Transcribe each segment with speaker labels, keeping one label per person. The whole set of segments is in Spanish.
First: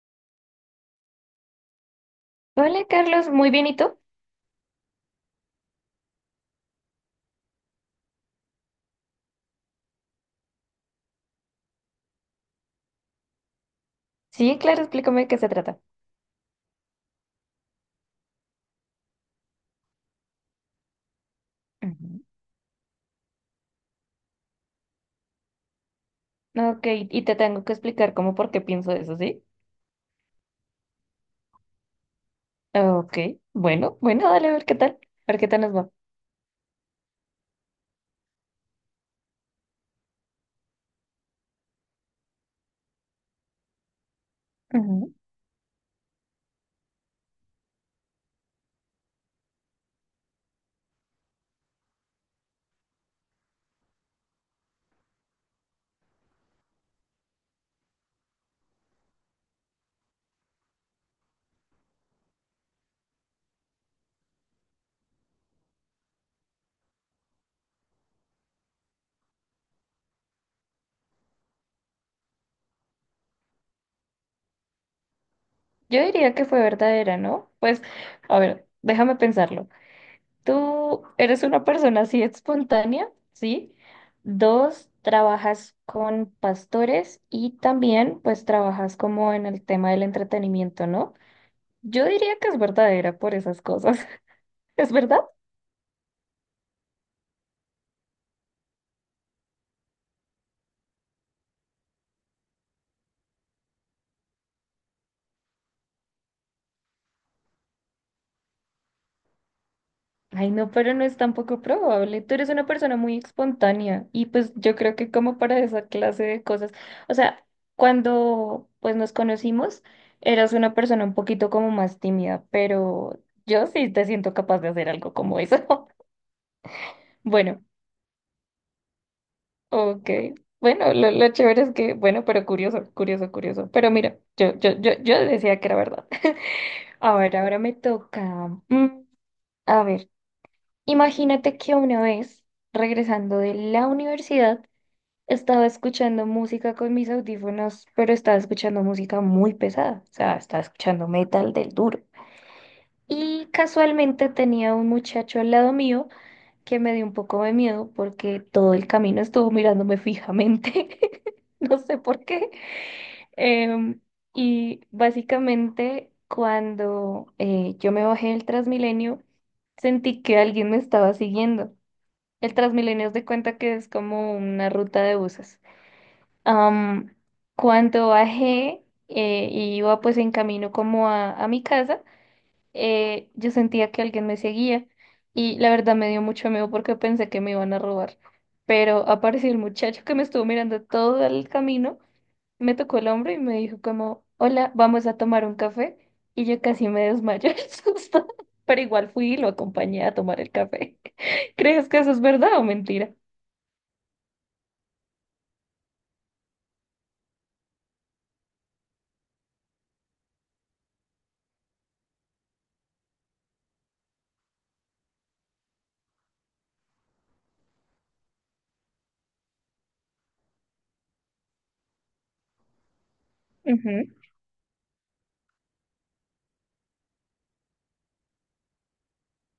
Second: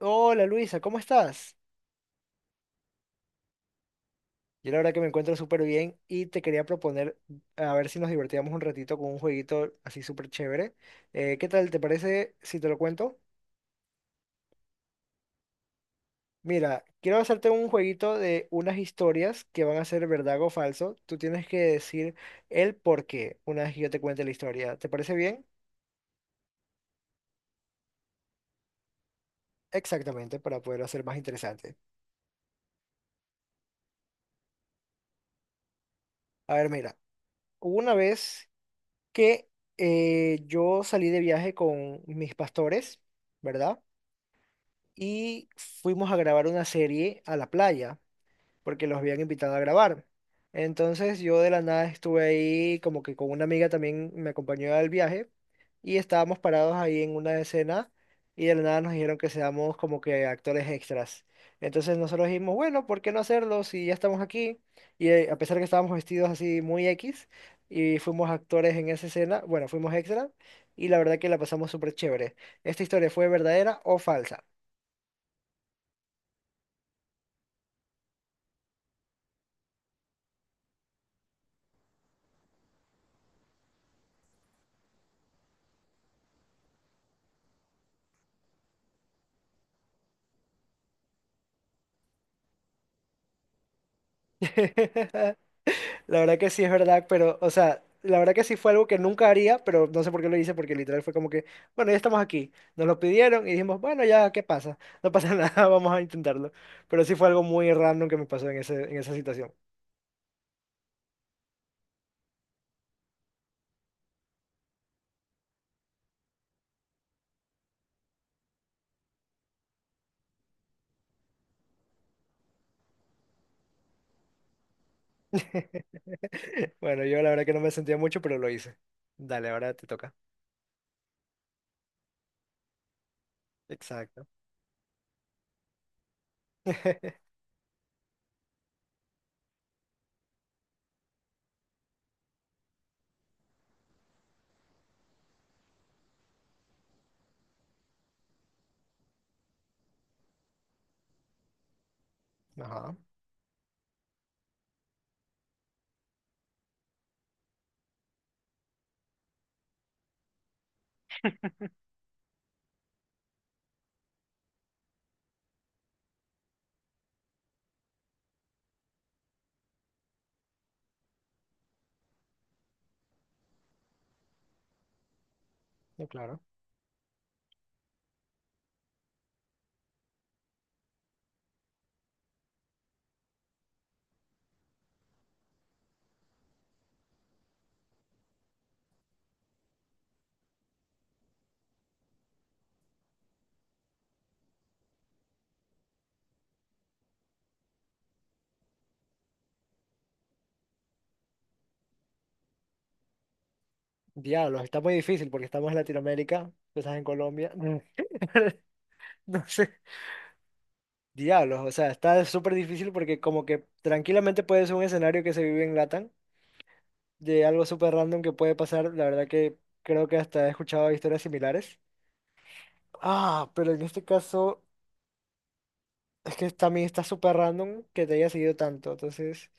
Speaker 1: Hola Luisa, ¿cómo estás?
Speaker 2: Hola Carlos, muy bien, ¿y tú?
Speaker 1: Yo la verdad que me encuentro súper bien y te quería proponer a ver si nos divertíamos un ratito con un jueguito así súper chévere. ¿Qué tal? ¿Te parece si te lo cuento?
Speaker 2: Sí, claro, explícame de qué se trata.
Speaker 1: Mira, quiero hacerte un jueguito de unas historias que van a ser verdad o falso. Tú tienes que decir
Speaker 2: Ujú.
Speaker 1: el por qué una vez que yo te cuente la historia. ¿Te parece bien?
Speaker 2: Ok, y te tengo que explicar cómo por qué pienso eso, ¿sí?
Speaker 1: Exactamente, para poderlo hacer más interesante.
Speaker 2: Ok, bueno, bueno, dale, a ver qué tal, a ver qué tal nos va.
Speaker 1: A ver, mira, hubo una vez que yo salí de viaje con mis pastores, ¿verdad?
Speaker 2: Ujú.
Speaker 1: Y fuimos a grabar una serie a la playa, porque los habían invitado a grabar. Entonces yo de la nada estuve ahí como que con una amiga también me acompañó al viaje y estábamos parados ahí en una escena y de la nada nos dijeron que seamos como que actores extras. Entonces nosotros dijimos, bueno, ¿por qué no hacerlo si ya estamos aquí? Y a pesar que estábamos vestidos así muy X y fuimos actores en esa escena, bueno, fuimos extras y la verdad que la pasamos súper chévere. ¿Esta historia fue verdadera o falsa?
Speaker 2: Yo diría que fue verdadera, ¿no? Pues, a ver, déjame pensarlo. Tú eres una persona así espontánea, ¿sí? Dos, trabajas con pastores y también pues trabajas como en el tema del entretenimiento, ¿no? Yo diría que es verdadera por esas cosas. ¿Es verdad?
Speaker 1: La verdad que sí es verdad, pero, o sea, la verdad que sí fue algo que nunca haría, pero no sé por qué lo hice, porque literal fue como que, bueno, ya estamos aquí, nos lo pidieron y dijimos, bueno, ya, ¿qué pasa? No pasa nada, vamos a intentarlo. Pero sí fue algo muy random que me pasó en esa situación.
Speaker 2: Ay, no, pero no es tampoco probable. Tú eres una persona muy espontánea y pues yo creo que como para esa clase de cosas, o sea, cuando pues nos conocimos, eras una persona un poquito como más tímida, pero yo sí te siento capaz de hacer algo como eso.
Speaker 1: Bueno, yo la verdad que no
Speaker 2: Bueno,
Speaker 1: me sentía mucho, pero lo hice. Dale, ahora te
Speaker 2: ok.
Speaker 1: toca.
Speaker 2: Bueno, lo chévere es que, bueno, pero curioso, curioso, curioso. Pero mira,
Speaker 1: Exacto.
Speaker 2: yo decía que era verdad. A ver, ahora me toca. A ver, imagínate que una vez, regresando de la universidad, estaba escuchando música con mis audífonos, pero estaba escuchando música muy pesada, o sea, estaba escuchando metal del duro.
Speaker 1: Ajá,
Speaker 2: Y casualmente tenía un muchacho al lado mío que me dio un poco de miedo porque todo el camino estuvo mirándome fijamente, no sé por qué. Em, y básicamente cuando yo me bajé del Transmilenio, sentí que alguien me estaba siguiendo. El Transmilenio es de cuenta que es como una ruta de buses.
Speaker 1: no, claro.
Speaker 2: Am, Cuando bajé y iba pues en camino como a mi casa, yo sentía que alguien me seguía y la verdad me dio mucho miedo porque pensé que me iban a robar. Pero apareció el muchacho que me estuvo mirando todo el camino, me tocó el hombro y me dijo como, hola, vamos a tomar un café. Y yo casi me desmayo el susto, pero igual fui y lo acompañé a tomar el café. ¿Crees que eso es verdad o mentira?
Speaker 1: Diablos, está muy difícil porque estamos en Latinoamérica, tú estás en Colombia. No sé. Diablos, o sea, está súper difícil porque como que tranquilamente puede ser un escenario que se vive en Latam, de algo súper random que puede pasar, la verdad que creo que hasta he escuchado historias similares. Ah, pero en
Speaker 2: Ujú.
Speaker 1: este caso es que también está súper random que te haya seguido tanto, entonces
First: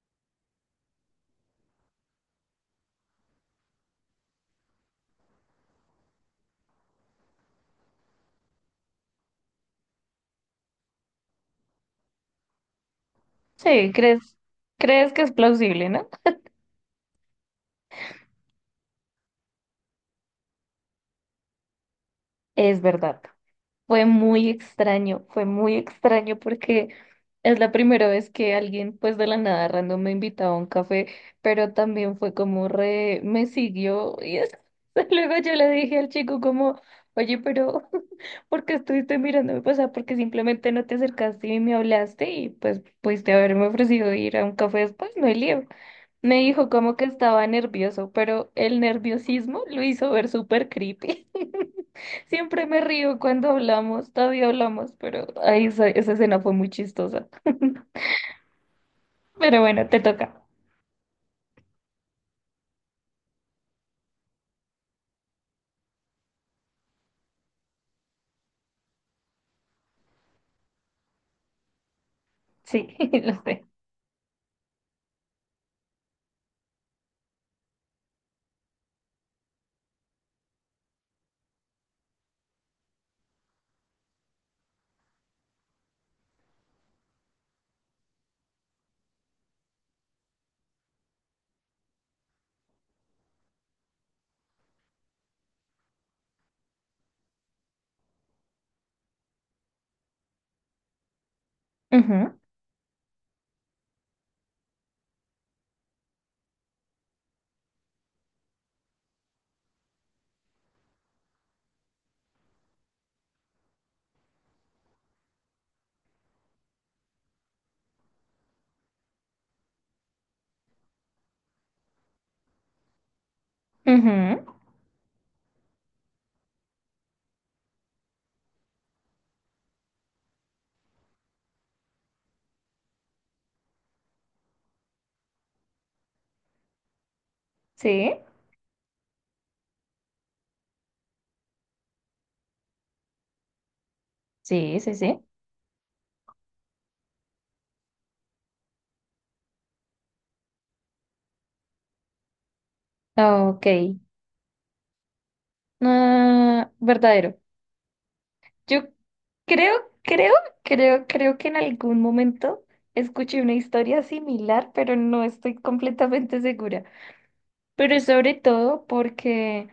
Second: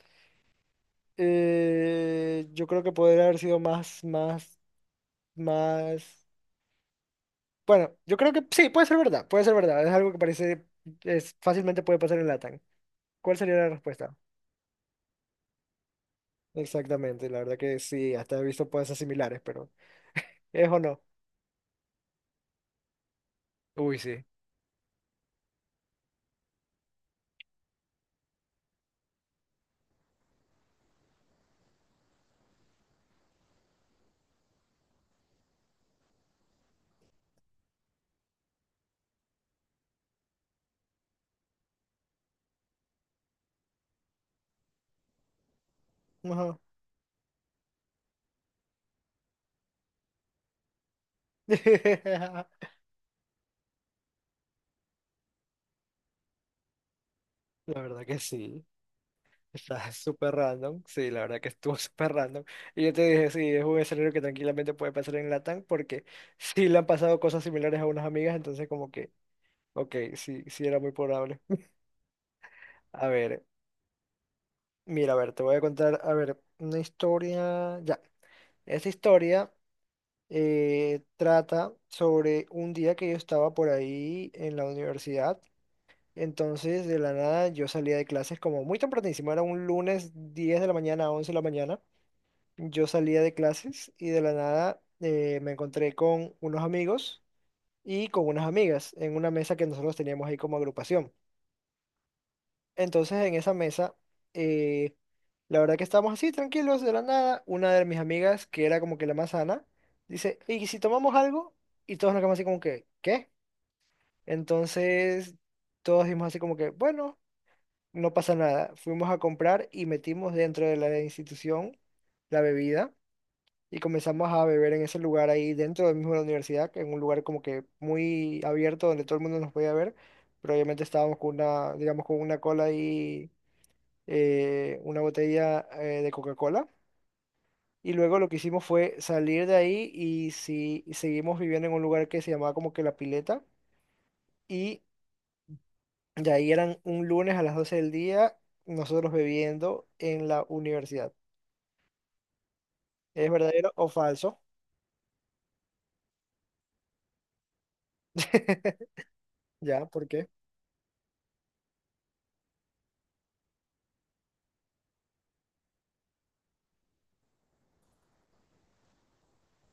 Speaker 1: yo creo que podría haber sido más... Bueno, yo creo que sí, puede ser verdad, es algo que parece, es, fácilmente puede pasar en Latam. ¿Cuál sería la
Speaker 2: Sí,
Speaker 1: respuesta?
Speaker 2: crees, ¿crees que es plausible, no?
Speaker 1: Exactamente, la verdad que sí, hasta he visto cosas similares, pero ¿es o no?
Speaker 2: Es verdad,
Speaker 1: Uy, sí.
Speaker 2: fue muy extraño porque es la primera vez que alguien pues de la nada random me invitaba a un café, pero también fue como re, me siguió y es- luego yo le dije al chico como, oye, pero ¿por qué estuviste mirándome? Pues, o sea, ¿porque simplemente no te acercaste y me hablaste? Y pues pudiste haberme ofrecido ir a un café después, no hay lío. Me
Speaker 1: Ajá.
Speaker 2: dijo como que estaba nervioso, pero el nerviosismo lo hizo ver súper creepy. Siempre me río cuando hablamos, todavía hablamos, pero ahí esa, esa escena fue muy chistosa.
Speaker 1: La verdad que sí,
Speaker 2: Pero bueno,
Speaker 1: está
Speaker 2: te
Speaker 1: súper
Speaker 2: toca.
Speaker 1: random, sí, la verdad que estuvo súper random. Y yo te dije, sí, es un escenario que tranquilamente puede pasar en Latam porque sí le han pasado cosas similares a unas amigas, entonces como que, ok, sí, era muy probable.
Speaker 2: Sí,
Speaker 1: A ver,
Speaker 2: lo sé.
Speaker 1: mira, a ver, te voy a contar, a ver, una historia, ya, esta historia... trata sobre un día que yo estaba por ahí en la universidad. Entonces, de la nada, yo salía de clases como muy tempranísimo, era un lunes 10 de la mañana a 11 de la mañana. Yo salía de clases y de la nada me encontré con unos amigos y con unas amigas en una mesa que nosotros teníamos ahí como agrupación.
Speaker 2: Ujú,
Speaker 1: Entonces en esa mesa, eh, la verdad que estábamos así tranquilos de la nada. Una de mis amigas, que era como que la más sana, dice, ¿y si tomamos algo? Y todos nos quedamos así como que, ¿qué? Entonces todos dijimos así como que, bueno, no pasa nada. Fuimos a comprar y metimos dentro de la institución la bebida y comenzamos a
Speaker 2: ujú,
Speaker 1: beber en ese lugar ahí dentro del mismo de la universidad, que en un lugar como que muy abierto donde todo el mundo nos podía ver. Pero obviamente estábamos con una, digamos, con una cola ahí una botella de Coca-Cola. Y luego
Speaker 2: sí,
Speaker 1: lo que hicimos fue salir de ahí y, seguimos viviendo en un lugar que se llamaba como que La Pileta.
Speaker 2: sí,
Speaker 1: Y
Speaker 2: sí, sí.
Speaker 1: de ahí eran un lunes a las 12 del día nosotros bebiendo en la universidad. ¿Es verdadero o
Speaker 2: Ok.
Speaker 1: falso?
Speaker 2: Ah, verdadero. Yo creo,
Speaker 1: Ya, ¿por qué?
Speaker 2: creo, creo, creo que en algún momento escuché una historia similar, pero no estoy completamente segura. Pero sobre todo porque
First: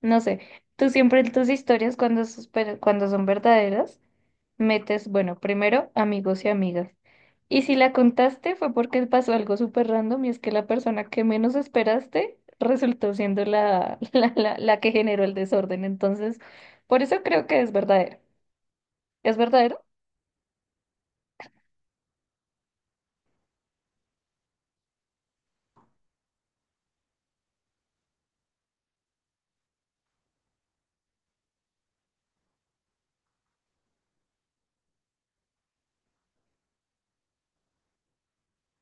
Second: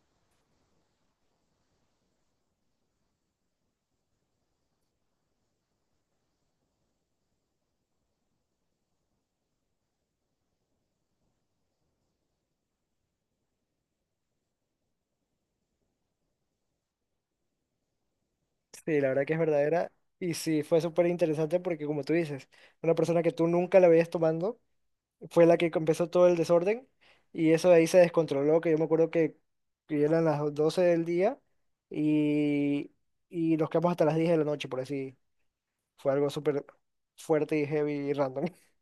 Speaker 2: no sé, tú siempre en tus historias cuando, sos- pero cuando son verdaderas, metes, bueno, primero amigos y amigas. Y si la contaste fue porque pasó algo súper random y es que la persona que menos esperaste resultó siendo la que generó el desorden. Entonces, por eso creo que es verdadero.
Speaker 1: Sí, la verdad que
Speaker 2: ¿Es
Speaker 1: es
Speaker 2: verdadero?
Speaker 1: verdadera. Y sí, fue súper interesante porque como tú dices, una persona que tú nunca la veías tomando fue la que empezó todo el desorden y eso de ahí se descontroló, que yo me acuerdo que eran las 12 del día y, y nos quedamos hasta las 10 de la noche, por así. Fue algo súper fuerte y heavy y random.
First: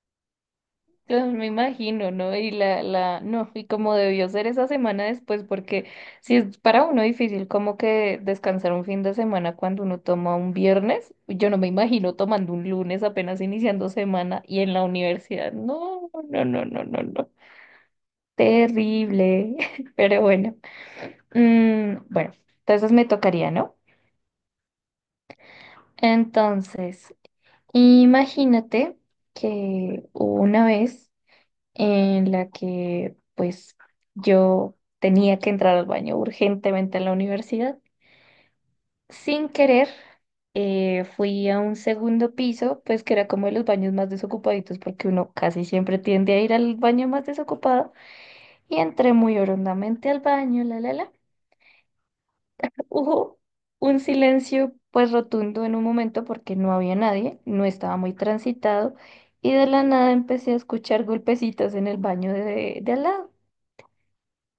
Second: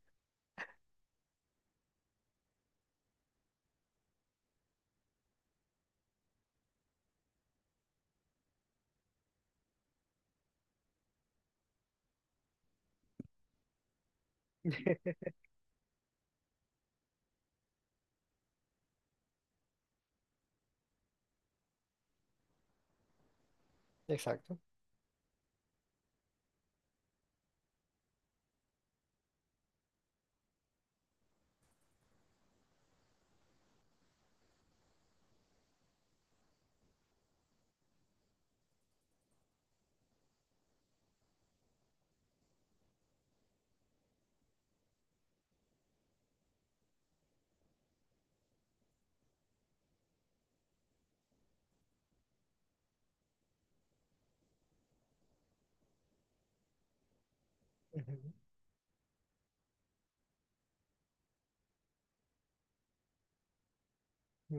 Speaker 2: Claro, me imagino, ¿no? Y no, y como debió ser esa semana después, porque si es para uno difícil como que descansar un fin de semana cuando uno toma un viernes, yo no me imagino tomando un lunes apenas iniciando semana y en la universidad. No, no, no, no, no, no. Terrible. Pero bueno. Bueno, entonces me tocaría, ¿no?
Speaker 1: Exacto.
Speaker 2: Entonces, imagínate que hubo una vez en la que pues yo tenía que entrar al baño urgentemente en la universidad. Sin querer, fui a un segundo piso, pues que era como de los baños más desocupaditos, porque uno casi siempre tiende a ir al baño más desocupado, y entré muy orondamente al baño, la, la, la. Hubo un silencio pues rotundo en un momento porque no había nadie, no estaba muy
Speaker 1: Ujú.
Speaker 2: transitado, y de la nada empecé a escuchar golpecitos en el baño de al lado.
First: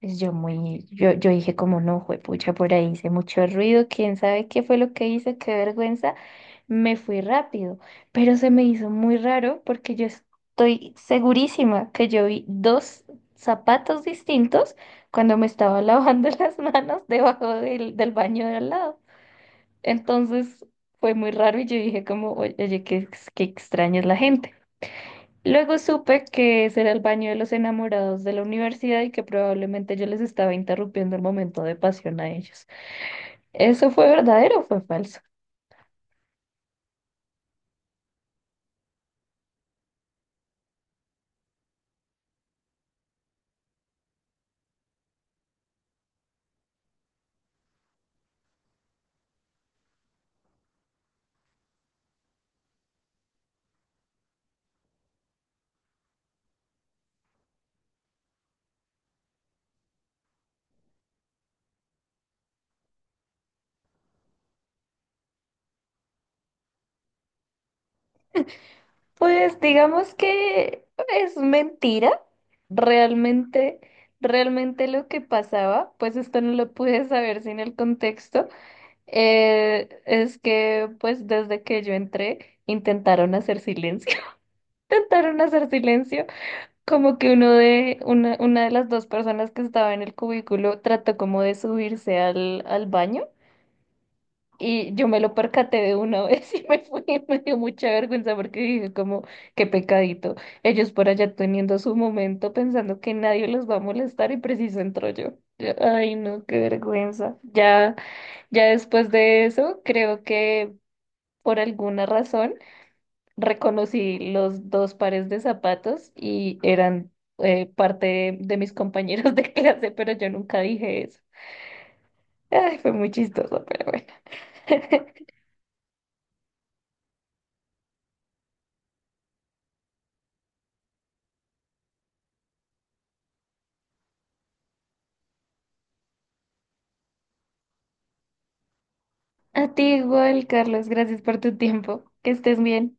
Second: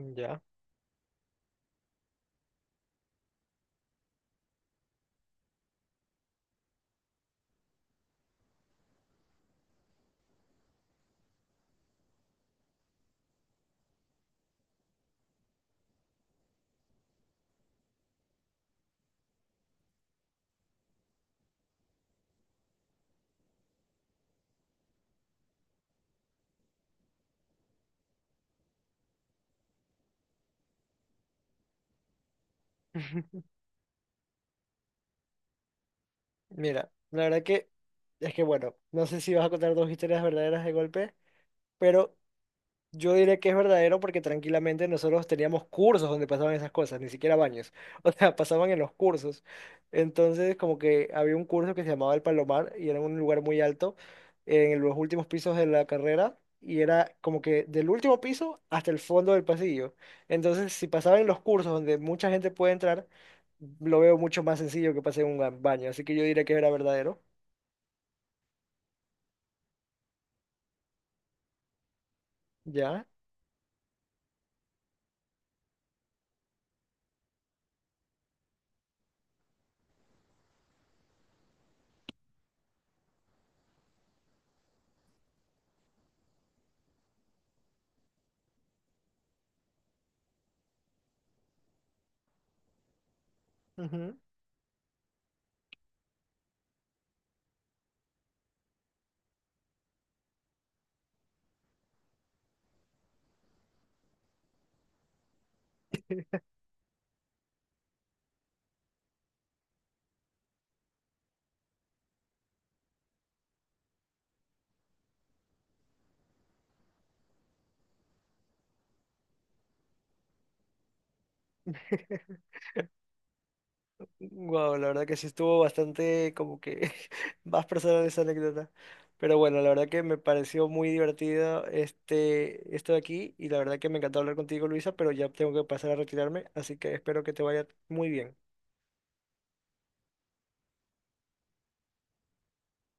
Speaker 2: Pues yo muy, yo dije como no, juepucha, por ahí hice mucho ruido, quién sabe qué fue lo que hice, qué vergüenza. Me fui rápido, pero se me hizo muy raro porque yo estoy segurísima que yo vi dos zapatos distintos cuando me estaba lavando las manos debajo del baño de al lado. Entonces fue muy raro y yo dije como, oye, oye, qué, ex- qué extraña es la gente. Luego supe que ese era el baño de los enamorados de la universidad y que probablemente yo les estaba interrumpiendo el momento de pasión a ellos. ¿Eso fue verdadero o fue falso?
Speaker 1: Mira, la verdad que es que bueno, no sé si vas a contar dos historias verdaderas de golpe, pero yo diré que es verdadero porque tranquilamente nosotros teníamos cursos donde pasaban esas cosas, ni siquiera baños. O sea, pasaban en los cursos. Entonces, como que había un curso que se llamaba El Palomar y era en un lugar muy alto en los últimos pisos de la carrera y era como que del último piso hasta el fondo del pasillo. Entonces, si pasaba en los cursos donde mucha gente puede entrar, lo veo mucho más sencillo que pase en un baño. Así que yo diré que era verdadero.
Speaker 2: Pues digamos que es mentira.
Speaker 1: ¿Ya?
Speaker 2: Realmente, realmente lo que pasaba, pues esto no lo pude saber sin el contexto, es que pues desde que yo entré intentaron hacer silencio. Intentaron hacer silencio. Como que una de las dos personas que estaba en el cubículo trató como de subirse al baño
Speaker 1: Ujú.
Speaker 2: y yo me lo percaté de una vez y me fui, me dio mucha vergüenza porque dije como, qué pecadito, ellos por allá teniendo su momento pensando que nadie los va a molestar y preciso entro yo. Yo, ay, no, qué vergüenza. Ya, ya después de eso, creo que por alguna razón reconocí los dos pares de zapatos y eran parte de mis compañeros de clase, pero yo nunca dije eso. Ay, fue muy chistoso, pero bueno.
Speaker 1: Wow, la verdad que sí estuvo bastante como que más personal esa anécdota. Pero bueno, la verdad que me pareció muy divertido esto de aquí y la verdad que me encantó hablar contigo, Luisa, pero ya tengo que pasar a retirarme, así que espero que te vaya muy bien.
Speaker 2: A ti igual, Carlos, gracias por tu tiempo. Que estés bien.